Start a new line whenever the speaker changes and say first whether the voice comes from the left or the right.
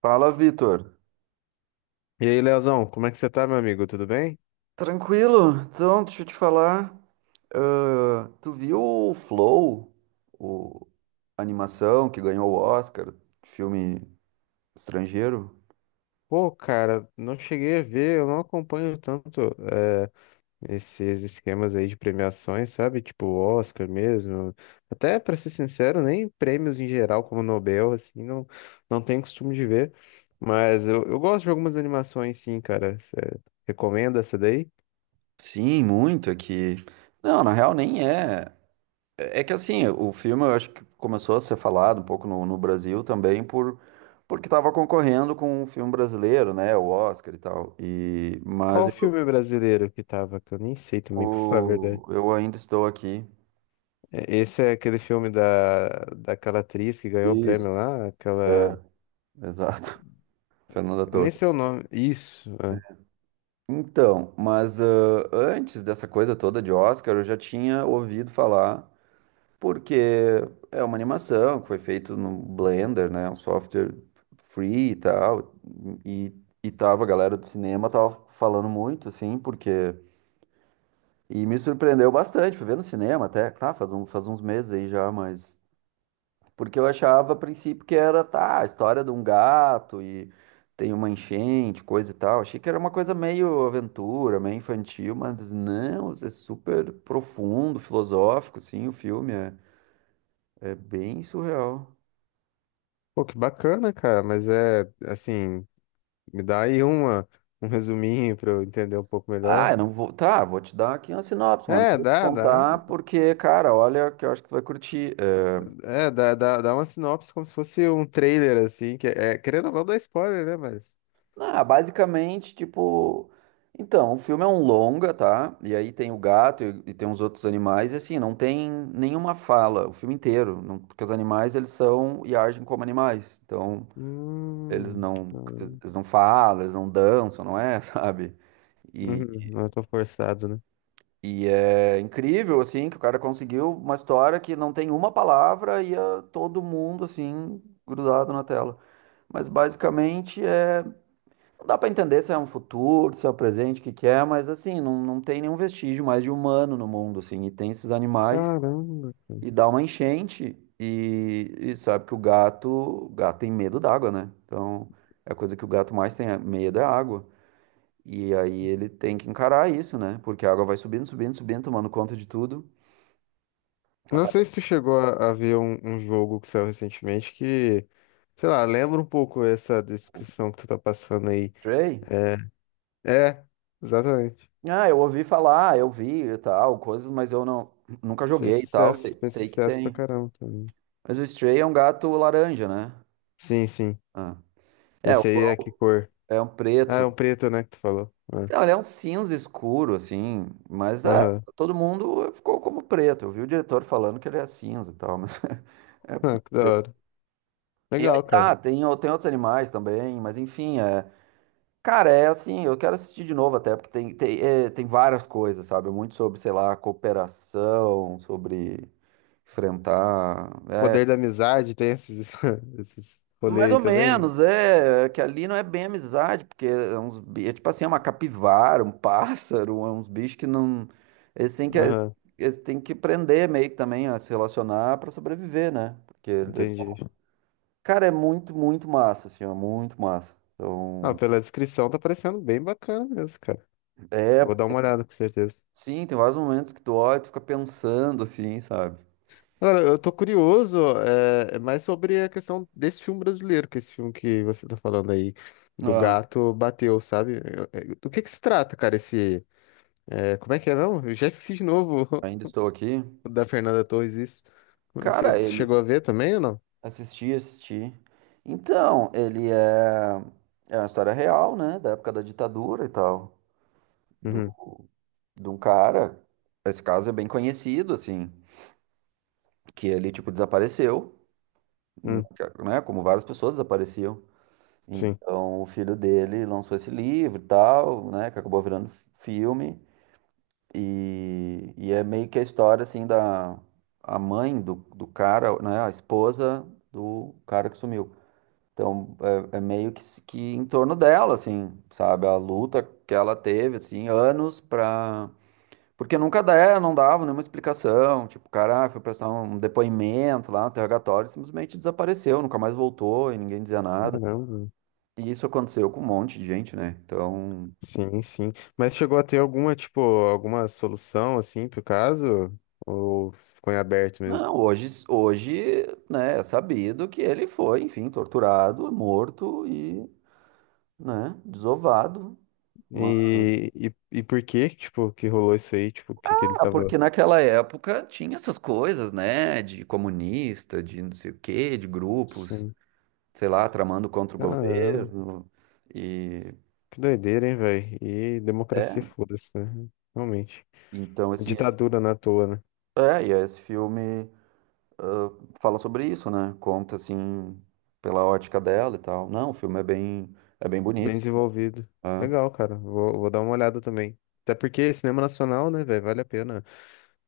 right: Fala, Vitor.
left: E aí, Leozão, como é que você tá, meu amigo? Tudo bem?
right: Tranquilo? Então, deixa eu te falar. Ah, tu viu o Flow, o a animação que ganhou o Oscar, filme estrangeiro?
left: Pô, cara, não cheguei a ver, eu não acompanho tanto esses esquemas aí de premiações, sabe? Tipo Oscar mesmo. Até, pra ser sincero, nem prêmios em geral, como Nobel, assim, não, não tenho costume de ver. Mas eu gosto de algumas animações, sim, cara. Você recomenda essa daí?
right: Sim, muito. Aqui. Não, na real, nem é. É que assim, o filme eu acho que começou a ser falado um pouco no Brasil também por. Porque estava concorrendo com um filme brasileiro, né? O Oscar e tal. E... Mas
left: Qual
right: eu,
left: filme brasileiro que tava? Que eu nem sei também, pra falar a verdade.
right: eu ainda estou aqui.
left: Esse é aquele filme daquela atriz que ganhou o
right: Isso.
left: prêmio lá, aquela.
right: É, exato. Fernanda
left: Eu nem
right: Torres.
left: sei o nome. Isso. É.
right: Então, mas antes dessa coisa toda de Oscar, eu já tinha ouvido falar, porque é uma animação que foi feita no Blender, né? Um software free e tal. E, e tava, a galera do cinema tava falando muito, assim, porque. E me surpreendeu bastante, fui ver no cinema até, tá, faz um, faz uns meses aí já, mas. Porque eu achava a princípio que era, tá, a história de um gato e tem uma enchente, coisa e tal. Achei que era uma coisa meio aventura, meio infantil, mas não, é super profundo, filosófico, sim, o filme é, é bem surreal.
left: Pô, que bacana, cara. Mas é assim, me dá aí uma, um resuminho pra eu entender um pouco
right: Ah,
left: melhor.
right: eu não vou. Tá, vou te dar aqui uma sinopse, mano. Não
left: É,
right: vou te
left: dá, dá.
right: contar porque, cara, olha que eu acho que tu vai curtir.
left: É, dá uma sinopse como se fosse um trailer, assim, que é, querendo ou não, dá spoiler, né? Mas.
right: Ah, basicamente, tipo. Então, o filme é um longa, tá? E aí tem o gato e tem uns outros animais, e assim, não tem nenhuma fala, o filme inteiro, não- porque os animais, eles são e agem como animais. Então, eles
left: Hum.
right: não,
left: Não,
right: eles não falam, eles não dançam, não é, sabe? E,
left: uhum, não é tão forçado, né?
right: e é incrível, assim, que o cara conseguiu uma história que não tem uma palavra e é todo mundo, assim, grudado na tela. Mas basicamente é Não dá pra entender se é um futuro, se é o presente, o que que é, mas assim, não tem nenhum vestígio mais de humano no mundo, assim, e tem esses animais,
left: Caramba, cara.
right: e dá uma enchente, e sabe que o gato tem medo d'água, né? Então, a coisa que o gato mais tem medo é água, e aí ele tem que encarar isso, né? Porque a água vai subindo, subindo, subindo, tomando conta de tudo.
left: Não
right: Aparece
left: sei
right: o
left: se tu chegou a ver um jogo que saiu recentemente que, sei lá, lembra um pouco essa descrição que tu tá passando aí.
right: Stray.
left: É, é, exatamente.
right: Ah, eu ouvi falar, eu vi e tal, coisas, mas eu não, nunca joguei e tal, sei,
left: Fez
right: sei que
left: sucesso pra
right: tem.
left: caramba também.
right: Mas o Stray é um gato laranja, né?
left: Sim, sim.
right: Ah. É, o
left: Esse aí
right: clã
left: é que cor?
right: é um
left: Ah, é
right: preto.
left: um preto, né, que tu falou. Ah,
right: Não, ele é um cinza escuro, assim, mas é,
left: aham.
right: todo mundo ficou como preto. Eu vi o diretor falando que ele é cinza e tal, mas é
left: Ah, que da
right: preto.
left: hora.
right: E aí
left: Legal, cara.
right: tá, tem, tem outros animais também, mas enfim, é. Cara, é assim, eu quero assistir de novo até, porque tem várias coisas, sabe? Muito sobre, sei lá, cooperação, sobre enfrentar.
left: Poder da amizade tem esses, esses rolê
right: Mais
left: aí
right: ou
left: também?
right: menos, é, que ali não é bem amizade, porque é uns, é tipo assim, é uma capivara, um pássaro, é uns bichos que não, eles têm que,
left: Aham,
right: eles têm que aprender meio que também a se relacionar para sobreviver, né? Porque, eles-
left: entendi.
right: cara, é muito, muito massa, assim, é muito massa.
left: Ah,
right: Então,
left: pela descrição tá parecendo bem bacana mesmo, cara.
right: é,
left: Vou dar uma olhada, com certeza.
right: sim, tem vários momentos que tu olha e tu fica pensando, assim, sabe?
left: Agora, eu tô curioso, mais sobre a questão desse filme brasileiro, que esse filme que você tá falando aí, do
right: Ah,
left: gato bateu, sabe? Do que se trata, cara, esse. É, como é que é mesmo? Eu já esqueci de novo.
right: ainda estou aqui.
left: O da Fernanda Torres, isso. Você
right: Cara, ele,
left: chegou a ver também ou não?
right: Assisti. Então, ele é, é uma história real, né? Da época da ditadura e tal. Do,
left: Uhum.
right: de um cara. Esse caso é bem conhecido, assim. Que ele, tipo, desapareceu,
left: Hum,
right: né? Como várias pessoas desapareciam.
left: sim.
right: Então, o filho dele lançou esse livro e tal, né? Que acabou virando filme. E é meio que a história, assim, da a mãe do cara, né? A esposa do cara que sumiu. Então, é, é meio que em torno dela, assim, sabe? A luta que ela teve, assim, anos pra. Porque nunca dá, não dava nenhuma explicação. Tipo, o cara ah, foi prestar um depoimento lá no interrogatório, e simplesmente desapareceu, nunca mais voltou e ninguém dizia nada.
left: Caramba.
right: E isso aconteceu com um monte de gente, né? Então,
left: Sim, sim. Mas chegou a ter alguma, tipo, alguma solução, assim, pro caso? Ou ficou em aberto mesmo?
right: não, hoje, né, é sabido que ele foi, enfim, torturado, morto e, né, desovado.
left: E por que, tipo, que rolou isso aí? Tipo, que ele
right: Ah,
left: tava...
right: porque naquela época tinha essas coisas, né? De comunista, de não sei o quê, de grupos,
left: Sim.
right: sei lá, tramando contra o
left: Caramba.
right: governo. E
left: Que doideira, hein, velho? E democracia,
right: é,
left: foda-se, né? Realmente.
right: então esse,
left: Ditadura na toa, né?
right: e esse filme ah, fala sobre isso, né? Conta assim pela ótica dela e tal. Não, o filme é bem
left: Bem
right: bonito.
left: desenvolvido.
right: Né?
left: Legal, cara. Vou dar uma olhada também. Até porque cinema nacional, né, velho, vale a pena.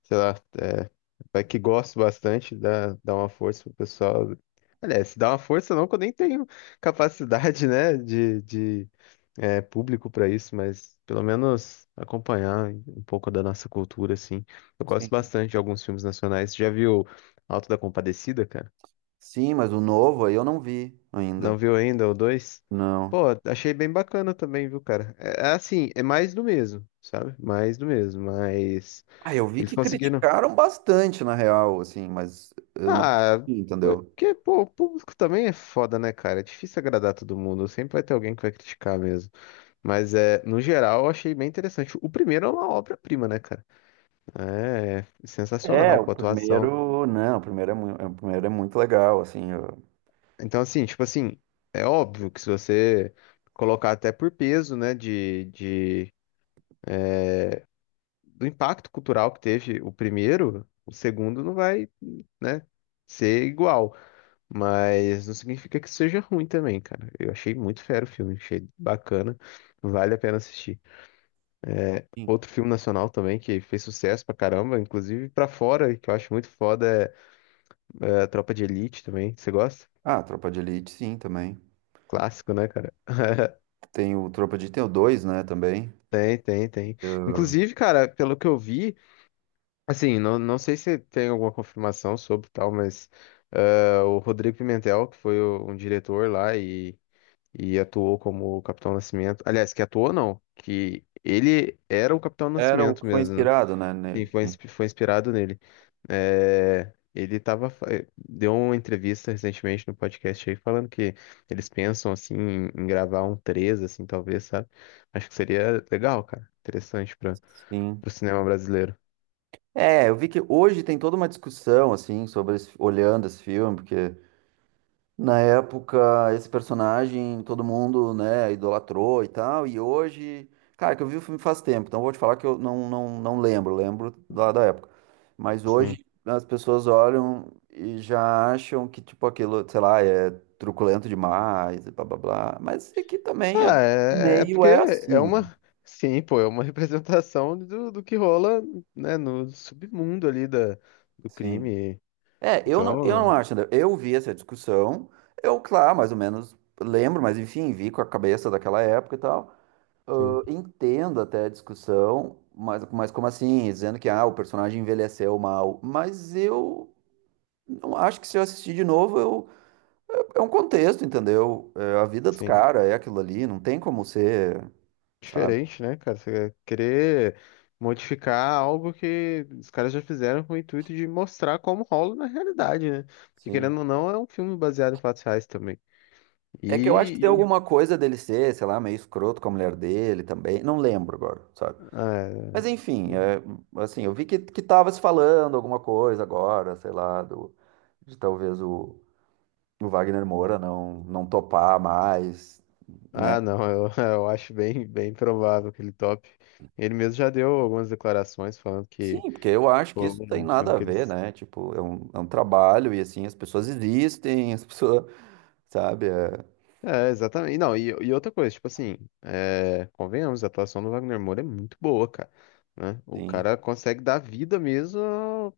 left: Sei lá, é, vai que gosto bastante, dá uma força pro pessoal. Aliás, dá uma força não, que eu nem tenho capacidade, né, de é, público pra isso, mas pelo menos acompanhar um pouco da nossa cultura, assim. Eu gosto
right: Sim.
left: bastante de alguns filmes nacionais. Já viu Alto da Compadecida, cara?
right: Sim, mas o novo aí eu não vi ainda.
left: Não viu ainda o dois? Pô,
right: Não.
left: achei bem bacana também, viu, cara? É, é assim, é mais do mesmo, sabe? Mais do mesmo, mas
right: Ah, eu vi
left: eles
right: que
left: conseguiram.
right: criticaram bastante, na real, assim, mas eu não
left: Ah, é
right: vi, entendeu?
left: porque, pô, o público também é foda, né, cara? É difícil agradar todo mundo, sempre vai ter alguém que vai criticar mesmo. Mas é, no geral, eu achei bem interessante. O primeiro é uma obra-prima, né, cara? É,
right: É,
left: sensacional, pô,
right: o
left: a atuação.
right: primeiro, não, o primeiro é, o primeiro é muito legal, assim. Eu-
left: Então, assim, tipo assim, é óbvio que se você colocar até por peso, né, de do impacto cultural que teve o primeiro, o segundo não vai, né, ser igual. Mas não significa que seja ruim também, cara. Eu achei muito fera o filme, achei bacana, vale a pena assistir.
right: Sim.
left: Outro filme nacional também que fez sucesso pra caramba, inclusive pra fora, que eu acho muito foda, é, é a Tropa de Elite também. Você gosta?
right: Ah, Tropa de Elite, sim, também.
left: Clássico, né, cara?
right: Tem o Tropa de Elite, tem o 2 né, também.
left: Tem, tem, tem. Inclusive, cara, pelo que eu vi, assim, não, não sei se tem alguma confirmação sobre tal, mas ah, o Rodrigo Pimentel, que foi um diretor lá e atuou como o Capitão Nascimento. Aliás, que atuou não, que ele era o Capitão
right: Era o
left: Nascimento
right: que foi
left: mesmo, né?
right: inspirado, né,
left: E
right: nele.
left: foi, foi inspirado nele. É, ele tava, deu uma entrevista recentemente no podcast aí falando que eles pensam assim em gravar um 3 assim, talvez, sabe? Acho que seria legal, cara. Interessante para
right: Sim.
left: o cinema brasileiro.
right: É, eu vi que hoje tem toda uma discussão, assim, sobre esse- olhando esse filme, porque Na época, esse personagem todo mundo, né, idolatrou e tal. E hoje, cara, que eu vi o filme faz tempo, então vou te falar que eu não, não, não lembro, lembro lá da época. Mas
left: Sim.
right: hoje as pessoas olham e já acham que, tipo, aquilo, sei lá, é truculento demais, e blá blá blá. Mas aqui também é
left: Ah, é, é
right: meio
left: porque
right: é
left: é
right: assim, né?
left: uma. Sim, pô, é uma representação do, do que rola, né, no submundo ali da, do
right: Sim.
left: crime.
right: É, eu não
left: Então,
right: acho, André. Eu vi essa discussão, eu, claro, mais ou menos lembro, mas enfim, vi com a cabeça daquela época e tal.
left: sim,
right: Eu entendo até a discussão, mas como assim? Dizendo que ah, o personagem envelheceu mal. Mas eu não acho que se eu assistir de novo, eu, é um contexto, entendeu? É a vida dos
left: sim.
right: caras é aquilo ali, não tem como ser, sabe?
left: Diferente, né, cara? Você querer modificar algo que os caras já fizeram com o intuito de mostrar como rola na realidade, né? Porque,
right: Sim.
left: querendo ou não, é um filme baseado em fatos reais também.
right: É que eu acho que tem
left: E um.
right: alguma coisa dele ser, sei lá, meio escroto com a mulher dele também. Não lembro agora, sabe?
left: Ah,
right: Mas enfim,
left: é.
right: é, assim, eu vi que tava se falando alguma coisa agora, sei lá, do, de talvez o Wagner Moura não topar mais, né?
left: Ah, não, eu, eu acho bem, bem provável que ele top. Ele mesmo já deu algumas declarações falando que.
right: Sim, porque eu acho que
left: Pô,
right: isso tem
left: um filme
right: nada a
left: que
right: ver,
left: eles.
right: né? Tipo, é um trabalho e assim, as pessoas, sabe? É,
left: É, exatamente. Não, e outra coisa, tipo assim, é, convenhamos, a atuação do Wagner Moura é muito boa, cara. Né? O
right: sim.
left: cara consegue dar vida mesmo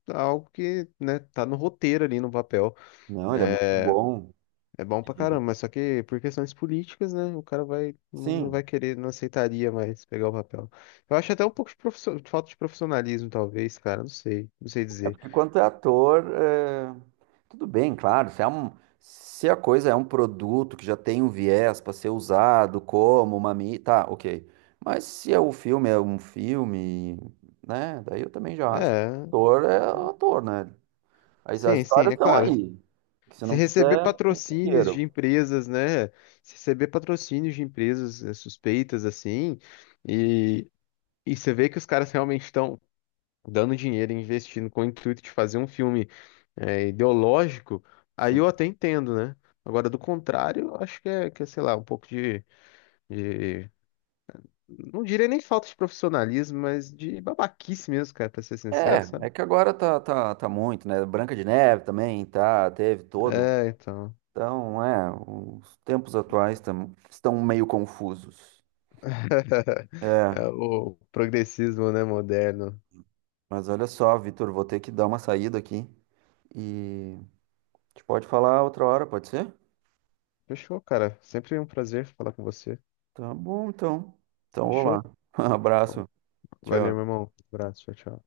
left: a algo que, né, tá no roteiro ali no papel.
right: Não, ele é muito
left: É,
right: bom.
left: é bom pra
right: E,
left: caramba, mas só que por questões políticas, né, o cara vai, não
right: sim,
left: vai querer, não aceitaria mais pegar o papel. Eu acho até um pouco de falta de profissionalismo, talvez, cara, não sei, não sei
right: É
left: dizer.
right: porque quanto é ator, é, tudo bem, claro. Se, se a coisa é um produto que já tem um viés para ser usado como uma mídia, tá, ok. Mas se é o filme é um filme, né? Daí eu também já acho que
left: É,
right: ator é ator, né? As
left: sim, sim,
right: histórias
left: é
right: estão
left: claro,
right: aí. Que se
left: se
right: não
left: receber
right: quiser, não
left: patrocínios de
right: quero.
left: empresas, né? Se receber patrocínios de empresas suspeitas, assim, e, e você vê que os caras realmente estão dando dinheiro, investindo com o intuito de fazer um filme ideológico, aí eu
right: Sim.
left: até entendo, né? Agora, do contrário, eu acho que é, sei lá, um pouco de- Não diria nem falta de profissionalismo, mas de babaquice mesmo, cara, pra ser sincero, sabe?
right: É, é que agora tá muito, né? Branca de Neve também, tá, teve todo.
left: É, então.
right: Então, é, os tempos atuais tam- estão meio confusos. É,
left: É o progressismo, né, moderno.
right: mas olha só, Vitor, vou ter que dar uma saída aqui e a gente pode falar outra hora, pode ser?
left: Fechou, cara. Sempre um prazer falar com você.
right: Tá bom, então. Então, vou lá.
left: Fechou? Então,
right: Abraço.
left: valeu, meu
right: Tchau.
left: irmão. Abraço, tchau, tchau.